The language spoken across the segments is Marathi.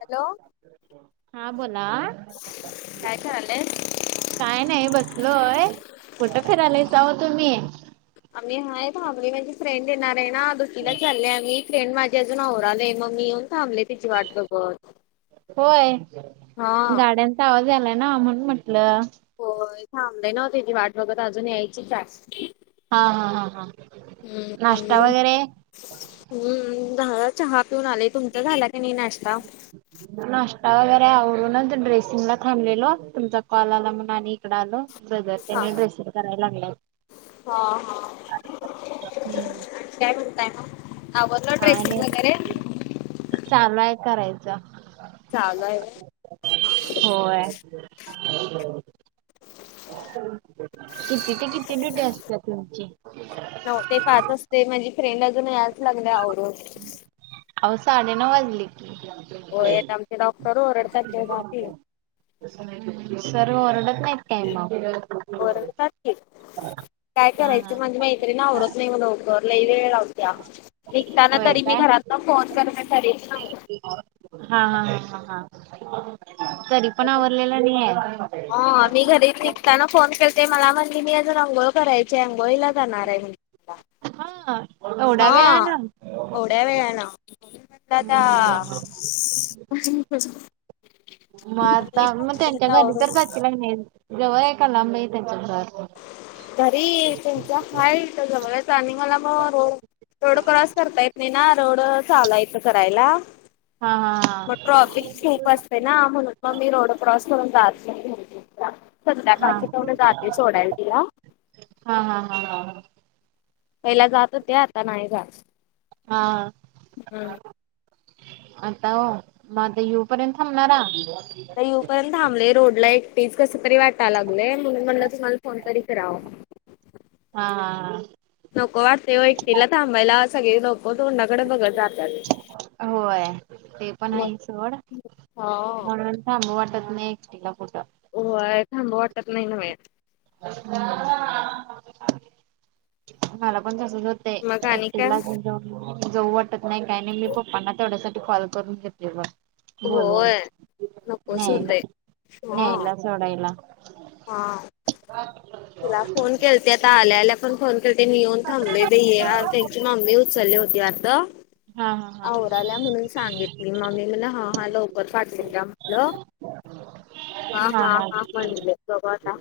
हॅलो. हा बोला. काय करालियास? काय नाही बसलोय, कुठं फिरालाईसा ओ तुम्ही? आम्ही हाय थांबले माजी फ्रेंड येणार आहे ना दुटीला चाले आम्ही. फ्रेंड माझी अजून आवराले मग मी येऊन थांबले तिची वाट बघत. होय हा गाड्यांचा आवाज आलाय ना म्हणून म्हटलं. होय थांबले नव्ह तिची वाट बघत अजून यायचीच हाय. हा हा हा हा आणि नाश्ता मग वगैरे? हम्म झाला चहा पिऊन आले. तुमचा झाला की नाही नाश्ता? नाश्ता वगैरे आवरूनच ड्रेसिंगला थांबलेलो तुमचा कॉलाला म्हणून आणि ईकड आलो ब्रदर हा तेनी ड्रेसिंग करायला लागलेतं. हा हा. हम्म काय म्हणताय म आवरलं काय ड्रेसिंग नाही वगैरे. चालू हाय करायच. चालू आहे व्हय. होय. किती ते किती ड्युटी असत्या तुमची? नऊ ते पाच असते म्हणजी फ्रेंड अजून यायच लागल्या आवरूनं. आवो साडे नऊ वाजले कि. होय आता आमचे डॉक्टर ओरडतात तेव्हा ती [unintelligible] हम्म सर ओरडत नाहीत? ओरडतात की [unintelligible] काय हा हा. करायचं माजी मैत्रीण आवरत नाही लवकर लई वेळ लावत्या. निघताना होय तरी मी काय? घरातनं फोन करते तरीबी हा हा हा हा हा. तरी पण आवरलेल नाहीये. हा मी घरी निघताना फोन कलते मला म्हणली मी अजून अंघोळ करायची आंघोळीला जाणार आहे. म्हण हा एवढा हा वेळान एवढ्या वेळानं म्हणून म्हटल आता हम्म. [unintelligible] मग आणि आता मग त्यांच्या म्हटलं घरी आवरून तर जाचीला काय नाही जवळ आहे का लांब आहे त्यांच घर? घरी त्यांच्या हाय इथं जवळच आणि मला म रोड रोड क्रॉस करता येत नाही ना रोड चालू हाय इथं करायला हा हा. मग ट्रॉफिक खूप असते ना म्हणून मग मी रोड क्रॉस करून जात नाही. हा संध्याकाळचे तेवढं जाते सोडायला तिला. हा हा हा हा हा. पहिला जात होते आता नाही जात. हा. हम्म. आता म आता यु पर्यंत थांबणारा? आता येऊपर्यंत थांबले रोडला एकटीच कस तरी वाटाय लागलेय म्हणून म्हटलं तुम्हाला फोन तरी कराव. हा हा हा. नको वाटते ओ एकटीला थांबायला सगळे लोकं तोंडाकडे बघत जात. होय ते पण मग आहे सोड हो म्हणून ांब वाटत नाहीक्स्टला फोटं हो थांब वाटत नाही नव मला पण तसं म ते मग आणि काय एकटलाग जाऊ वाटत नाही काही नाही मी पप्पांना तेवढ्यासाठी कॉल करून घेतले ब. बोलून होय नकोच न्यायला होतय हा न्यायला सोडायला. हा तुला फोन केलते आता आल्या आल्या पण फोन ते येऊन थांबले इथं ये त्यांची मम्मी उचलली होती वाढत. हा हा आवरा आल्या म्हणून सांगित. ममी मला हा हा लवकर फाटल का हा हा मलं मणले स्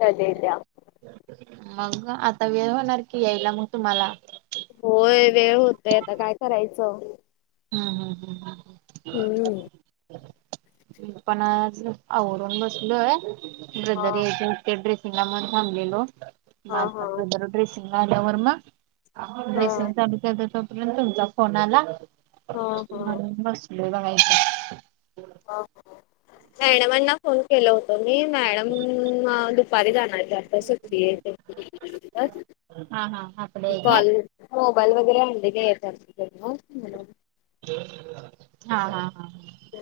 चलेल. मग आता वेळ होणार की यायला मग तुम्हाला होय वेळ होतोय आता काय करायचं. हम्म हम् हम्म हम्. म पण आज आवडून बसलोय हा ब्रदरीज त्या ड्रेसिंग ला मग थबलेलो हा माझा हा ब्रदर ड्रेसिंग ला आल्यावर मग हा बेसन चालू तोपर्यंत तुमचा फोन आला. हा हा ब बयच. मॅडमांना फोन केल होतो मी मॅडम ह दुपारी जाणार त्या हा हा आपलं एक काय कॉल मोबाईल वगैरे आणलेली येत. हा हा हा. ह.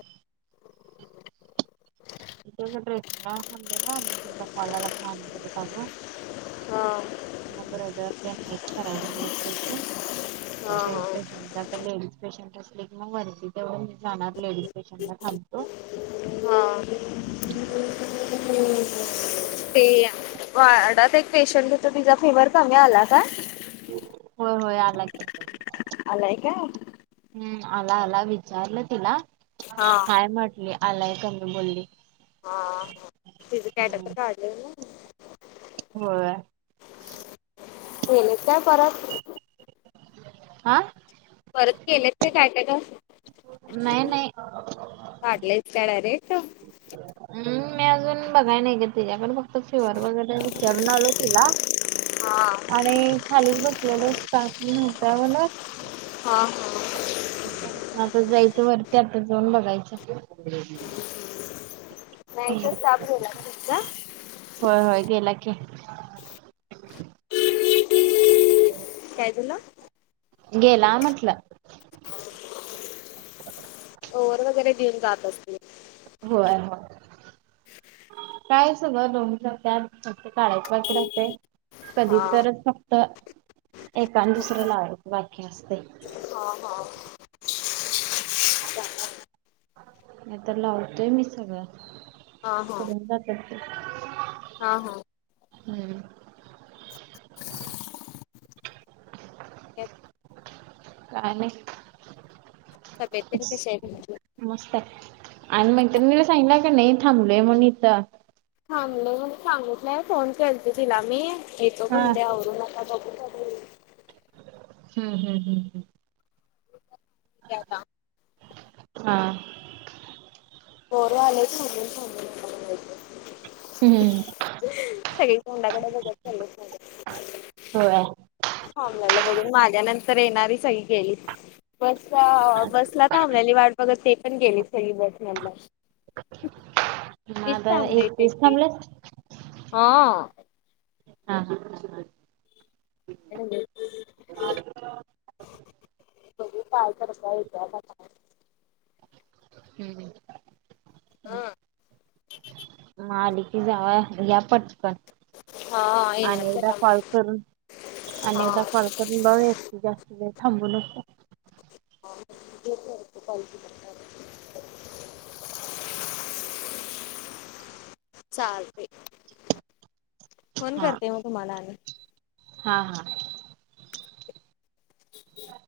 त ड्रेसिंग ना हले ना आ तुका कॉलला मान कर सग हा. म ब्रदर ते नाहीचछ राहिले हा हा जनरेशन लेडीज पेशंट असले कि मग वर जव मी जाणार लेडीज पेशंट ला थांबतो. हा. हम्म. हम्. ते वाडात एक पेशंट होत तिचा फिवर कमी आला का? होय होय आला के आलाय काय? हम्म आला आला विचारलं तिला हा काय म्हटली आलाय कमी बोलली. हा ह तिझ कॅटा तर काले ना. हो. येन परत आं. परत केल्यात का टायटाट नाही नाही पाटलेस काड रेट हम् मी अजून बघाय नाही घ तझकण बघ त शे वर वगैरे जरण आळ होती ना हा आणि खालीच बसलेलं असत म्हणत म्हण हा हा आता जायचं वरती आता जाऊन बघायचं नाही तर स्टाफ गेला का तुमचा हो हो गेलाके हो काय तला गेत. ओर वगैरे देऊन जात असते. होय हो. कायच ग लोन काढायच बाकीिरते कधी हा तरच फक्त एका आणि दुसरं लावयच बाकी असते... हा हा. नाही तर लावतोय मी सगळं हा हा करून जातो.... [unintelligible] हा हा.... हम्म... एक... का नाही... तब्येत तेन कशी आहे त्यांची.... मस्त आहे आणि मग त्यांनी मला सांगलं का नाही थांबलय म्हण इथं. थांबलो म्हणून सांगितलंय फोन केलता तिला मी येतो हा पण आवरून आता बघूया.... हम्म हम हम..... केलता.... हा.... थोडे आलेत सगळे... हम्म सगळी तोंडाकडे बघत चालल्यात.... हो... थांबलेली बघून माझ्या नंतर येणारी सगळी गेलीच... बसला बसला तर थांबलेली वाट बघत ते पण गेले सगळी बसमधून..... हो.. म आता एकटीच थांबलेस.... हा... हा हा.... पाय पडताय... म आली.... जावा या पटकन..... हा येणार अनेकदा त्याला कॉल करून हा अनेकदा कॉल.... सोनू भाऊ जास्त वेळ थांबू नको.... घे जरा पालखीचं... चालतय...... फोन हा करते म तुम्हाला आणि.... हा हा... [unintelligible]